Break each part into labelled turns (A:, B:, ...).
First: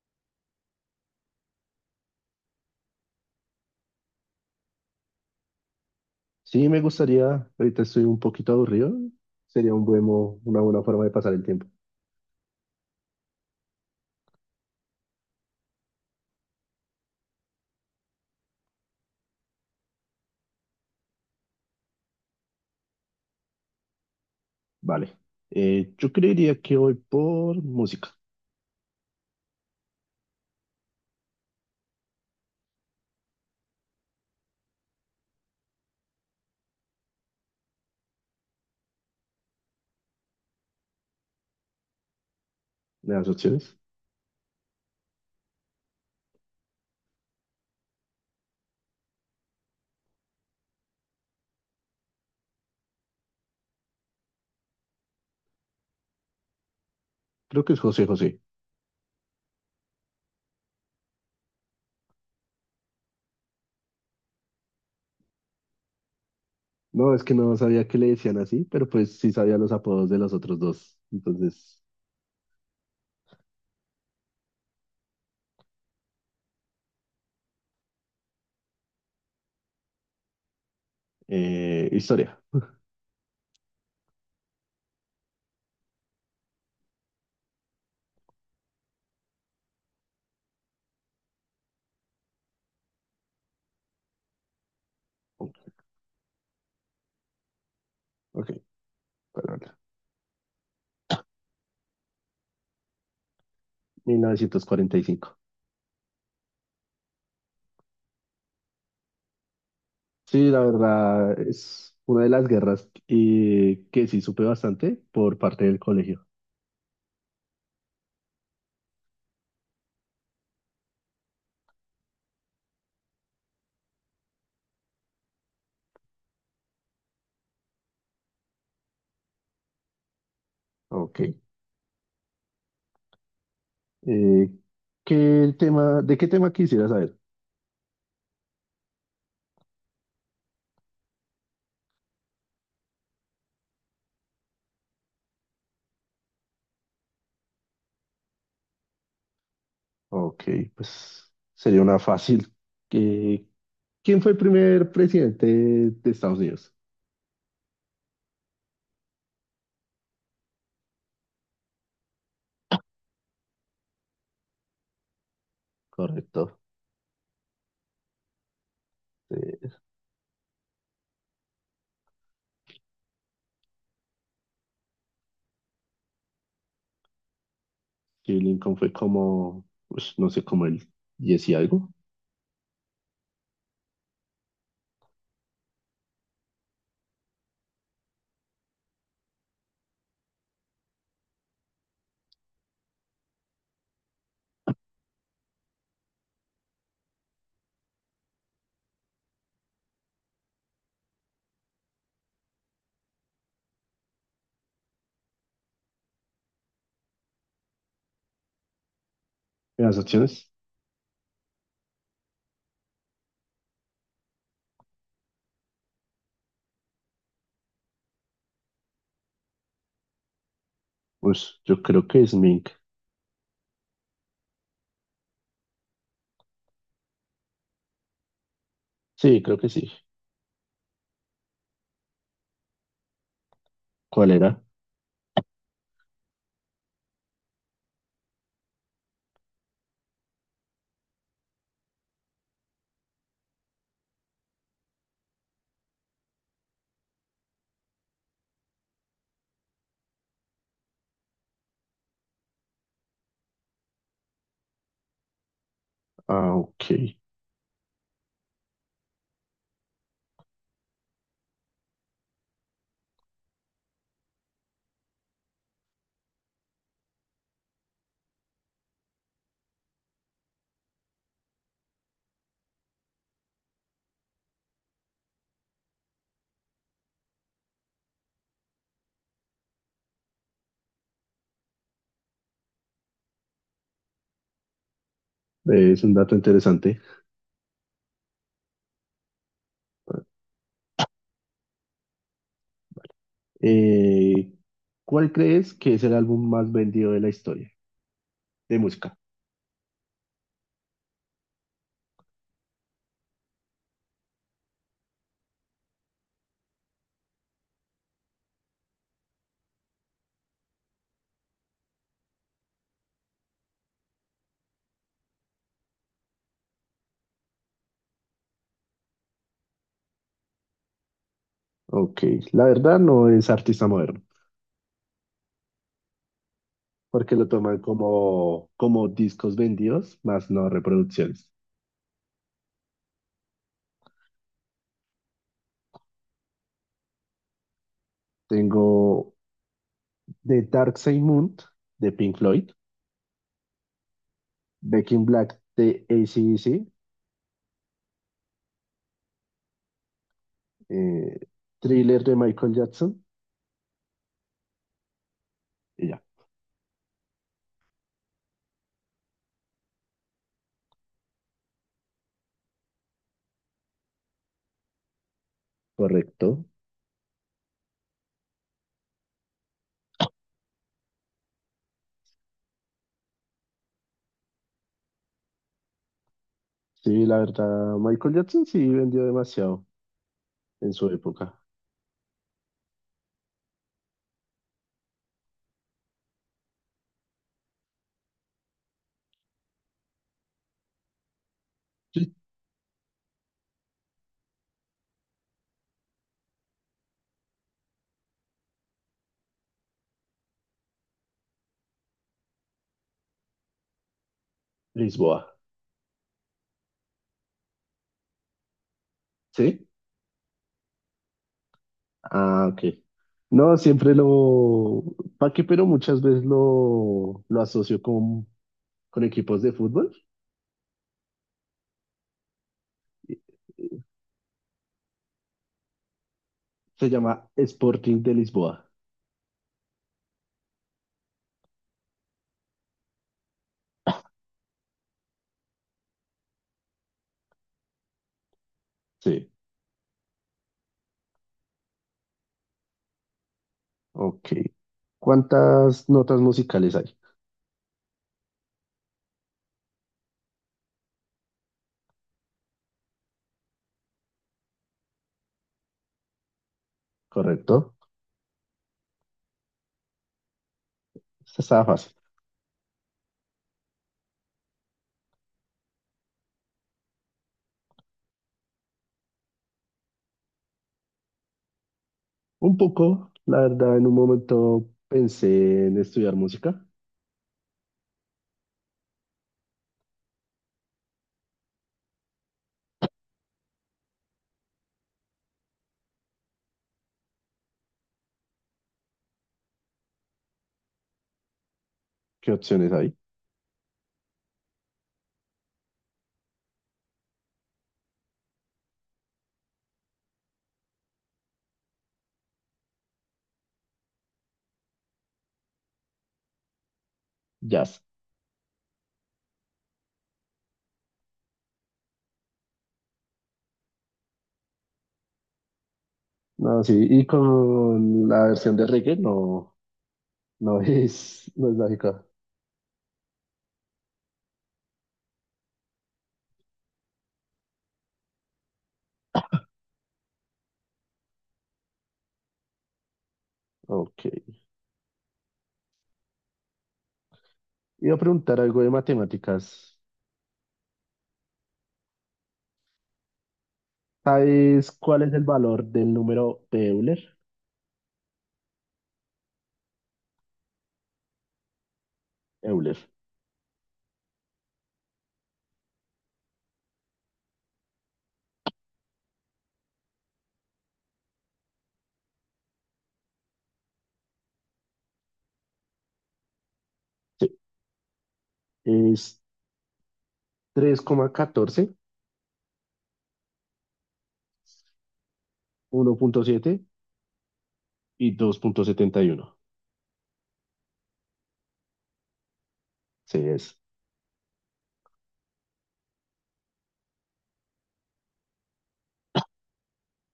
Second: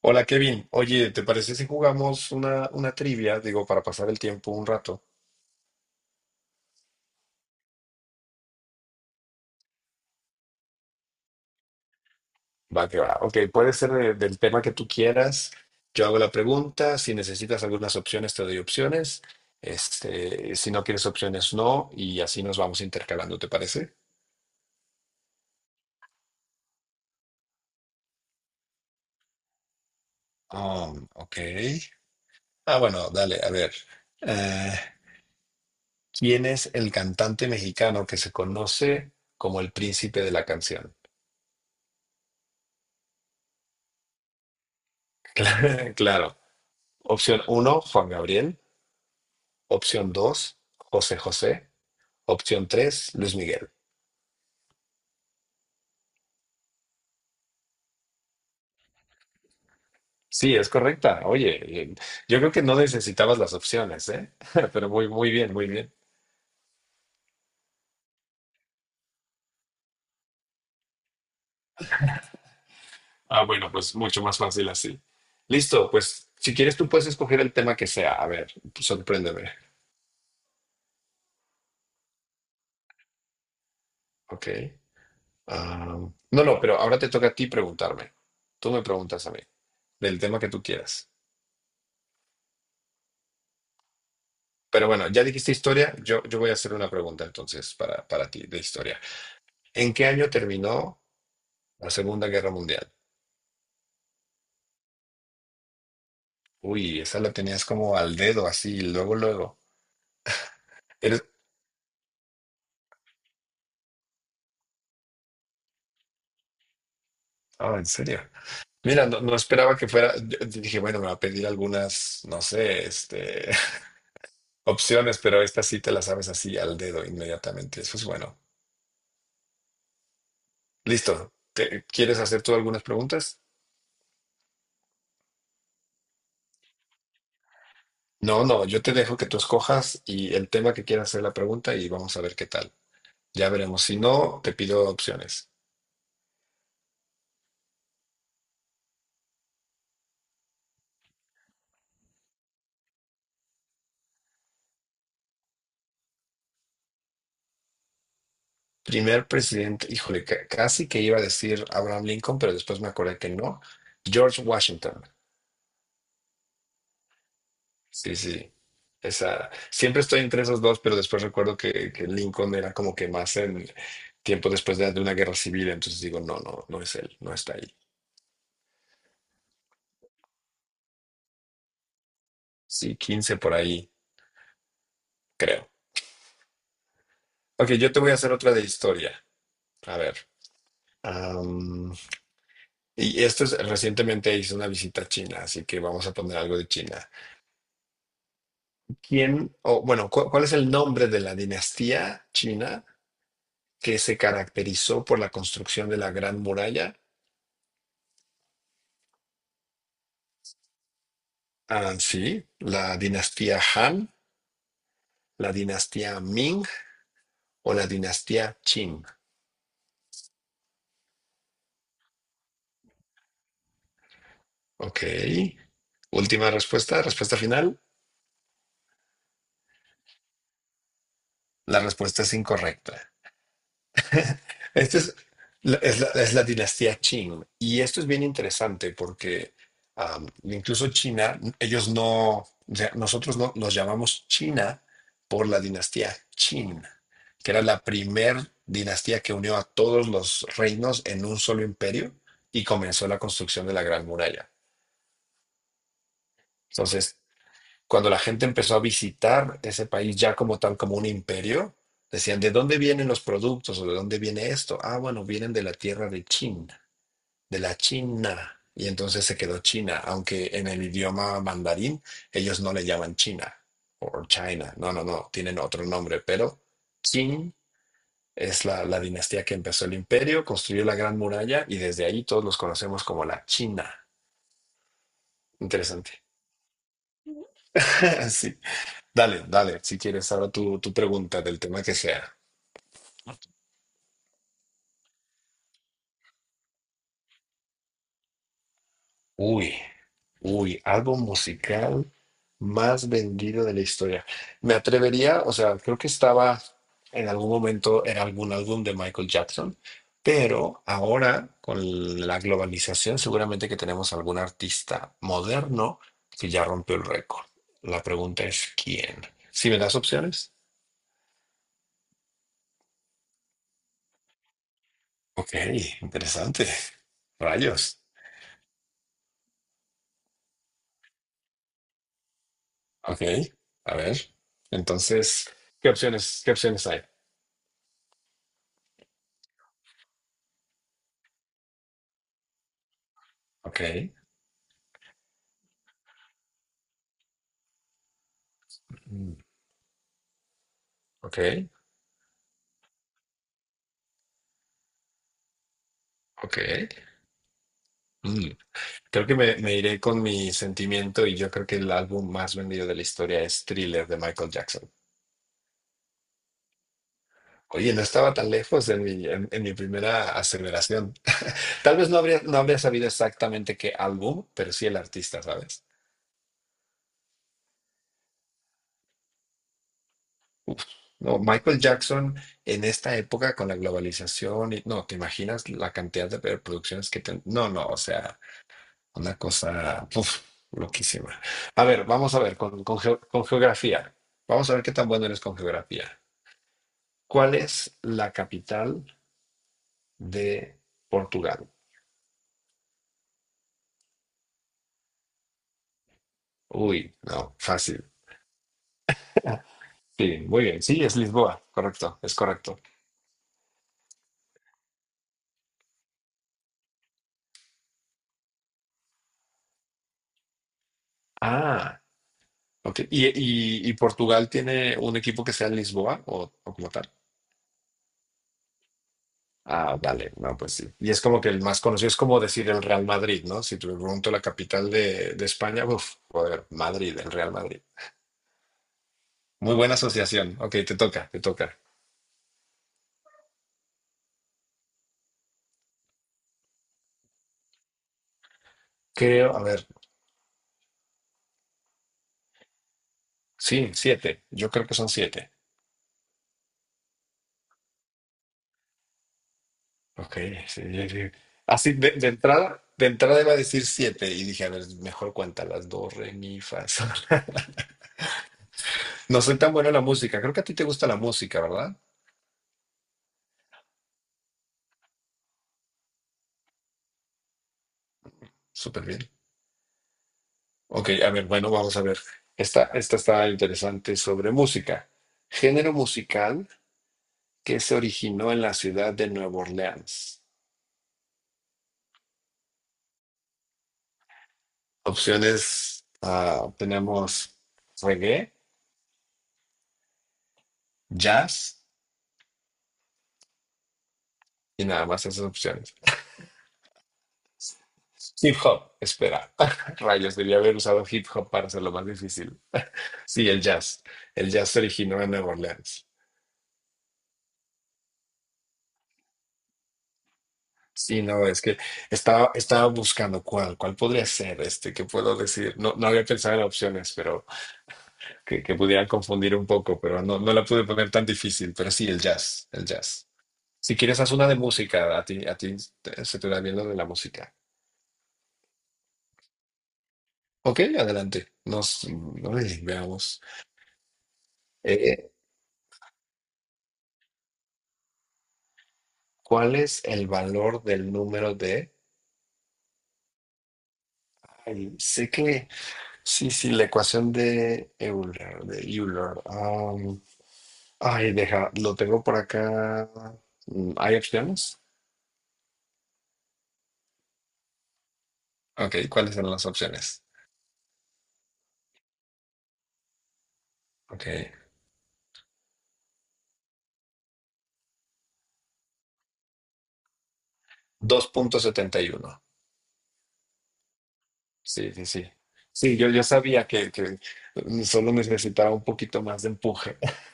A: Hola Kevin, oye, ¿te parece si jugamos una trivia? Digo, para pasar el tiempo un rato.
B: Sí, me gustaría, ahorita estoy un poquito aburrido, sería un una buena forma de pasar el tiempo.
A: Va que va. Ok, puede ser del tema que tú quieras. Yo hago la pregunta. Si necesitas algunas opciones, te doy opciones. Si no quieres opciones, no. Y así nos vamos intercalando, ¿te parece?
B: Vale. Yo creería que voy por música.
A: Ok. Ah, bueno, dale, a ver. Eh, ¿quién es el cantante mexicano que se conoce como el príncipe de la canción?
B: ¿Me das opciones?
A: Claro. Opción uno, Juan Gabriel. Opción dos, José José. Opción tres, Luis Miguel.
B: Creo que es José José.
A: Sí, es correcta. Oye, yo creo que no necesitabas las opciones, ¿eh? Pero muy, muy bien, muy bien.
B: No, es que no sabía que le decían así, pero pues sí sabía los apodos de los otros dos.
A: Ah, bueno, pues mucho más fácil así. Listo, pues si quieres tú puedes escoger el tema que sea. A ver, sorpréndeme.
B: Historia.
A: Ok. Ah, no, no, pero ahora te toca a ti preguntarme. Tú me preguntas a mí, del tema que tú quieras. Pero bueno, ya dijiste
B: Ok,
A: historia, yo voy a hacer una pregunta entonces para ti de historia.
B: perdón.
A: ¿En qué año terminó la Segunda Guerra Mundial?
B: Mil novecientos cuarenta y cinco.
A: Uy, esa la tenías como al dedo, así, luego, luego.
B: Sí, la
A: Eres...
B: verdad es una de las guerras que sí supe bastante por parte del colegio.
A: Ah, en serio. Mira, no, no esperaba que fuera. Yo dije, bueno, me va a pedir algunas, no sé, opciones, pero esta sí te la sabes así al dedo inmediatamente. Eso es bueno. Listo.
B: Ok.
A: ¿Quieres hacer tú algunas preguntas?
B: Eh, ¿De qué tema quisiera saber?
A: No, no, yo te dejo que tú escojas y el tema que quieras hacer la pregunta y vamos a ver qué tal. Ya veremos. Si no, te pido opciones.
B: Ok, pues sería una fácil. Eh, ¿Quién fue el primer presidente de Estados Unidos?
A: Primer presidente, híjole, casi que iba a decir Abraham Lincoln, pero después me acordé que no. George Washington.
B: Correcto.
A: Sí, sí. Esa,
B: Eh,
A: siempre estoy entre esos dos, pero después recuerdo que Lincoln era como que más en tiempo después de una guerra civil, entonces digo, no, no, no es él, no está ahí.
B: sí, Lincoln fue como, pues no sé, como el 10 y algo.
A: Sí, 15 por ahí, creo. Ok, yo te voy a hacer otra de historia. A ver. am, y esto es, recientemente hice una visita a China, así que vamos a poner algo de China. ¿Quién, o bueno, cuál es el nombre de la dinastía china que se caracterizó por la construcción de la Gran Muralla?
B: ¿Las opciones?
A: Ah, sí, la dinastía Han, la dinastía Ming o la dinastía Qing.
B: Pues yo creo que es Mink.
A: Ok. Última respuesta, respuesta final.
B: Sí, creo que sí.
A: La respuesta es incorrecta.
B: ¿Cuál era?
A: Esta es la dinastía Qing. Y esto es bien interesante porque incluso China, ellos no, o sea, nosotros no, nos llamamos China por la dinastía Qin, que era la primer dinastía que unió a todos los reinos en un solo imperio y comenzó la construcción de la Gran Muralla.
B: Ah, ok.
A: Entonces cuando la gente empezó a visitar ese país ya como tal, como un imperio, decían, ¿de dónde vienen los productos o de dónde viene esto? Ah, bueno, vienen de la tierra de China, de la China. Y entonces se quedó China, aunque en el idioma mandarín ellos no le llaman China o China, no, no, no, tienen otro nombre, pero Qin es la dinastía que empezó el imperio, construyó la Gran Muralla y desde ahí todos los conocemos como la China.
B: Es un
A: Interesante.
B: dato interesante.
A: Sí. Dale, dale, si quieres ahora tu pregunta del tema que sea.
B: Eh, ¿Cuál crees que es el álbum más vendido de la historia de música?
A: Uy, uy, álbum musical más vendido de la historia. Me atrevería, o sea, creo que estaba en algún momento en algún álbum de Michael Jackson, pero ahora con la globalización seguramente que tenemos algún artista moderno que ya rompió el récord. La pregunta es, ¿quién? Si me das opciones.
B: Ok, la verdad no es artista moderno,
A: Ok, interesante.
B: porque lo toman
A: Rayos.
B: como, como discos vendidos, más no reproducciones.
A: Ok, a ver. Entonces, ¿qué opciones hay?
B: Tengo The Dark Side Moon de Pink Floyd,
A: Ok,
B: Back in Black de AC/DC,
A: mm,
B: eh,
A: ok,
B: Thriller de Michael Jackson, y ya,
A: ok. Mm. Creo que me iré con mi sentimiento y yo creo que el álbum más vendido de la historia es Thriller de Michael Jackson.
B: correcto.
A: Oye, no estaba tan lejos en mi primera aceleración. Tal vez no habría sabido exactamente qué álbum, pero sí el artista, ¿sabes?
B: Sí, la verdad, Michael Jackson sí vendió demasiado
A: Uf.
B: en su
A: No,
B: época.
A: Michael Jackson en esta época con la globalización, y, no, ¿te imaginas la cantidad de producciones que... no, no, o sea... Una cosa uf, loquísima. A ver,
B: Sí.
A: vamos a ver con, con geografía. Vamos a ver qué tan bueno eres con geografía. ¿Cuál es la capital de Portugal?
B: Lisboa.
A: Uy, no, fácil.
B: ¿Sí?
A: Sí, muy bien. Sí, es Lisboa. Correcto, es
B: Ah,
A: correcto.
B: ok. No, siempre lo, ¿para qué, pero muchas veces lo asocio con equipos de fútbol.
A: Ah, ok. ¿Y Portugal tiene un equipo que sea en Lisboa o, como
B: Se
A: tal?
B: llama Sporting de Lisboa.
A: Ah, vale, no, pues sí. Y es como que el más conocido es como decir el Real Madrid, ¿no? Si te pregunto la capital de España, uff, joder, Madrid, el Real Madrid.
B: Sí,
A: Muy buena asociación. Ok, te toca, te toca.
B: ok. ¿Cuántas notas musicales hay?
A: Creo, a ver, sí, siete. Yo creo que son siete.
B: ¿Correcto?
A: Ok, sí, sí. Ah, sí.
B: Esta estaba
A: Así de,
B: fácil.
A: de entrada, de entrada iba a decir siete y dije, a ver, mejor cuenta las dos, re, mi, fa, sol. No soy tan bueno en la música. Creo que a ti te gusta la música, ¿verdad?
B: Un poco, la verdad, en un momento pensé en estudiar música.
A: Súper bien. Ok, a ver, bueno, vamos a ver. Esta está interesante sobre música. Género musical que se originó en la ciudad de Nueva Orleans.
B: ¿Qué opciones hay?
A: Opciones, tenemos reggae, jazz y nada más esas opciones.
B: Jazz.
A: Hip hop, espera. Rayos, debía haber usado hip hop para hacerlo más difícil. Sí, el jazz. El jazz se originó en Nueva Orleans.
B: No, sí, y con la versión de reggae no,
A: Sí, no, es
B: no es
A: que
B: lógica.
A: estaba buscando cuál podría ser qué puedo decir. No, no había pensado en opciones, pero que pudieran confundir un poco, pero no, no la pude poner tan difícil. Pero sí, el jazz, el jazz. Si quieres,
B: Ok.
A: haz una de música. A ti se te da bien lo de la música.
B: Iba a preguntar algo de matemáticas.
A: Ok, adelante. Ay, veamos.
B: ¿Sabes
A: Eh,
B: cuál
A: eh,
B: es el valor del número de Euler?
A: ¿Cuál es el valor del número de...
B: Euler.
A: Ay, sé que... Sí, sí, la ecuación de Euler. Ay, deja, lo tengo por acá. ¿Hay opciones?
B: Sí.
A: Ok, ¿cuáles
B: Es
A: son las opciones?
B: tres coma catorce,
A: Ok,
B: uno punto siete, y 2,71.
A: 2,71.
B: Sí, es.
A: Sí, sí, sí. Sí, yo sabía que solo necesitaba un poquito más de empuje.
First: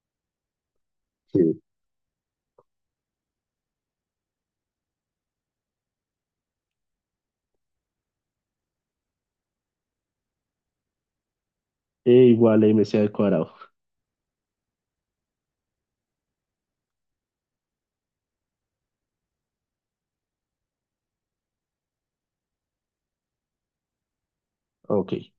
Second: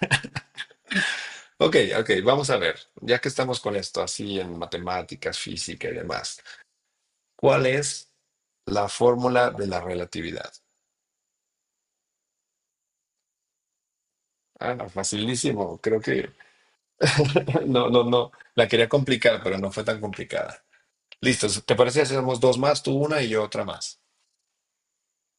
B: Sí.
A: Ok, ok, vamos a ver. Ya que estamos con esto, así en matemáticas, física y demás. ¿Cuál es la fórmula de la relatividad?
B: E igual a MC al cuadrado.
A: Ah, no, facilísimo, creo que no, no, no, la quería complicar, pero no fue tan complicada. Listo, ¿te parece si hacemos dos más, tú una y yo otra más?
B: Ok.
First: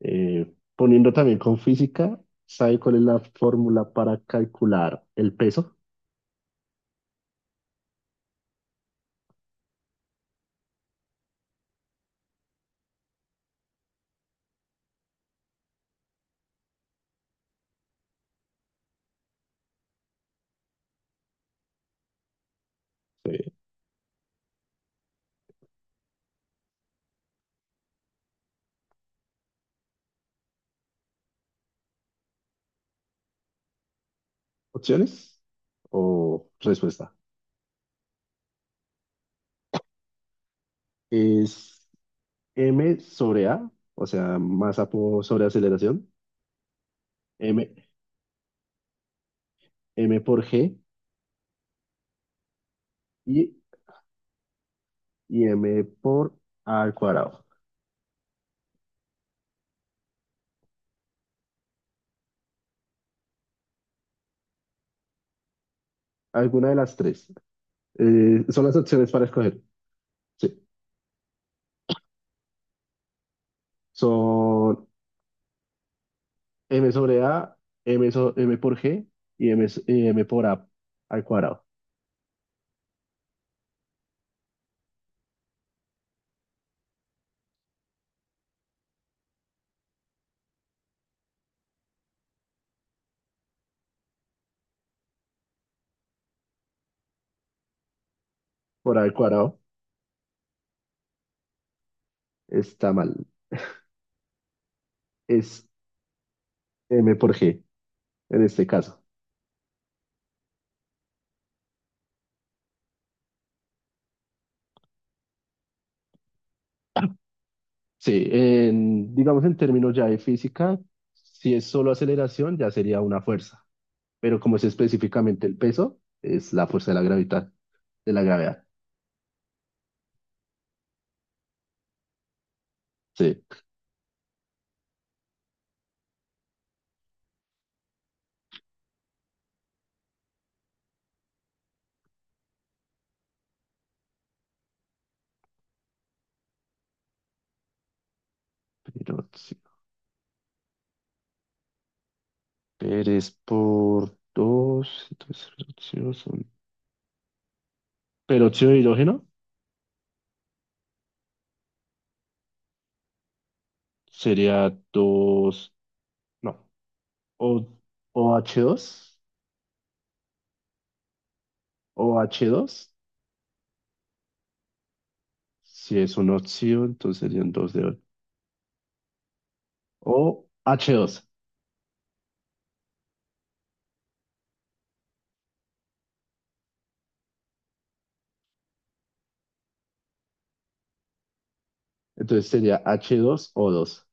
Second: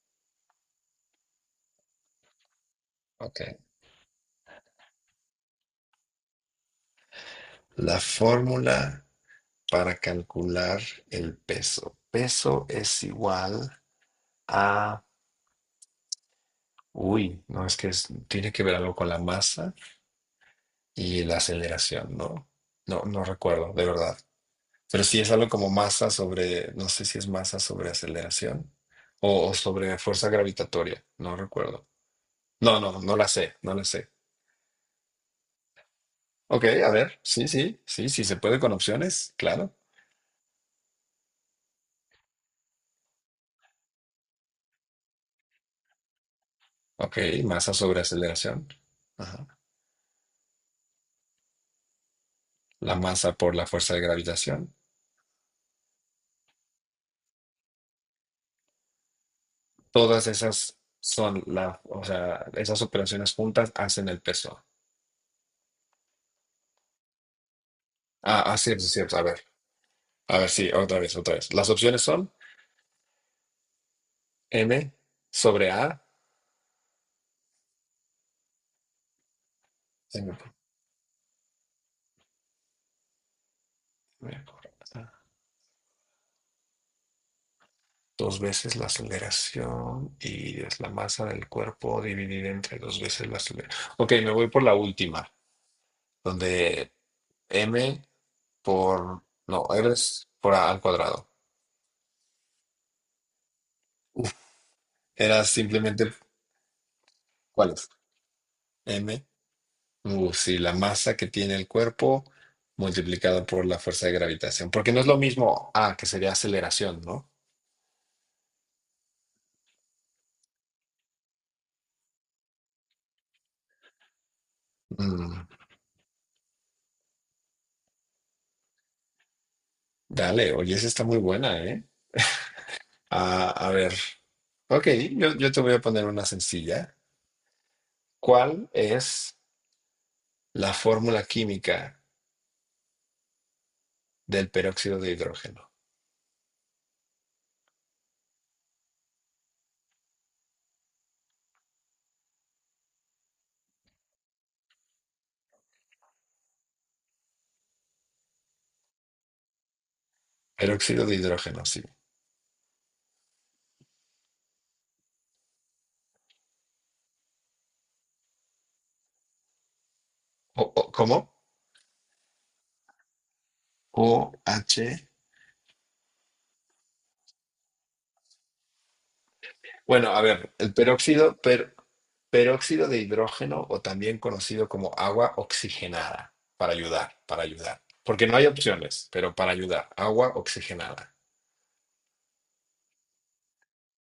B: Eh, Poniendo también con física, ¿sabe cuál es la
A: Ok.
B: fórmula para calcular el peso?
A: La fórmula para calcular el peso. Peso es igual a... Uy, no, es que tiene que ver algo con la masa y la aceleración, ¿no? No, no
B: Eh,
A: recuerdo, de verdad. Pero si es algo como masa sobre, no sé si es masa sobre aceleración o sobre fuerza gravitatoria, no recuerdo. No, no, no la sé, no la sé.
B: ¿Opciones o
A: Ok, a
B: respuesta?
A: ver, sí, sí, sí, sí se puede con opciones, claro.
B: Es M sobre A, o sea, sobre aceleración,
A: Ok,
B: M,
A: masa sobre aceleración. Ajá.
B: M por G,
A: La masa
B: y,
A: por la fuerza de gravitación.
B: y M por A al cuadrado.
A: Todas esas son o sea, esas operaciones juntas hacen el peso.
B: Alguna de las tres.
A: Ah, ah,
B: Son las
A: cierto,
B: opciones
A: cierto.
B: para escoger.
A: A ver,
B: Sí,
A: sí, otra vez, otra vez. Las opciones son m
B: son
A: sobre a,
B: m sobre a, m por g, y m
A: m
B: por
A: por-
B: a al cuadrado.
A: M por A, dos veces la aceleración y es la masa del cuerpo dividida entre dos veces la aceleración. Ok, me voy por la última, donde m
B: Por a al
A: por,
B: cuadrado
A: no, r es por a al cuadrado.
B: está mal.
A: Era
B: Es
A: simplemente,
B: m por g
A: ¿cuál es?
B: en este caso.
A: M, sí, la masa que tiene el cuerpo multiplicada por la fuerza de gravitación, porque no es lo mismo a, que sería aceleración, ¿no?
B: Sí, en, digamos en términos ya de física, si es solo aceleración ya sería una fuerza, pero como es específicamente
A: Mm,
B: el peso, es la fuerza de la gravedad, de la gravedad.
A: dale, oye, esa está muy buena, ¿eh?
B: Sí,
A: Ah, a ver, ok, yo te voy a poner una sencilla. ¿Cuál es la fórmula química del peróxido de hidrógeno?
B: pero sí. Pérez por 2 entonces, pero óxido son- peróxido de hidrógeno.
A: Peróxido de hidrógeno, sí.
B: Sería 2 no, o, OH2,
A: ¿Cómo?
B: oh dos,
A: OH.
B: si es una opción, entonces serían 2 de 8.
A: Bueno, a
B: O
A: ver, el
B: h dos,
A: peróxido, peróxido de hidrógeno o también conocido como agua oxigenada, para ayudar, para ayudar. Porque no hay opciones, pero para ayudar, agua oxigenada.
B: entonces sería h dos o dos.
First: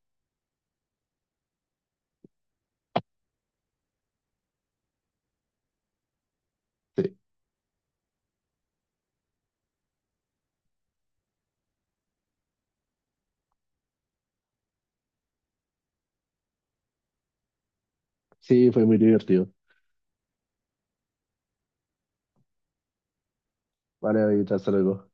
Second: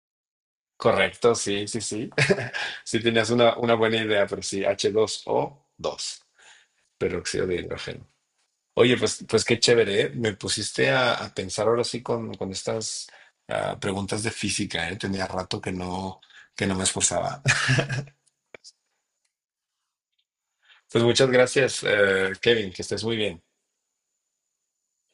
A: Correcto, sí, sí, sí. Sí tenías una buena idea, pero sí, H2O2.
B: Sí,
A: Peróxido de hidrógeno. Oye, pues qué chévere, ¿eh? Me pusiste a pensar ahora sí con estas preguntas de física, ¿eh? Tenía rato que no me esforzaba.
B: sí, fue muy divertido.
A: Pues muchas gracias, Kevin, que estés muy bien.
B: Vale, David, hasta luego.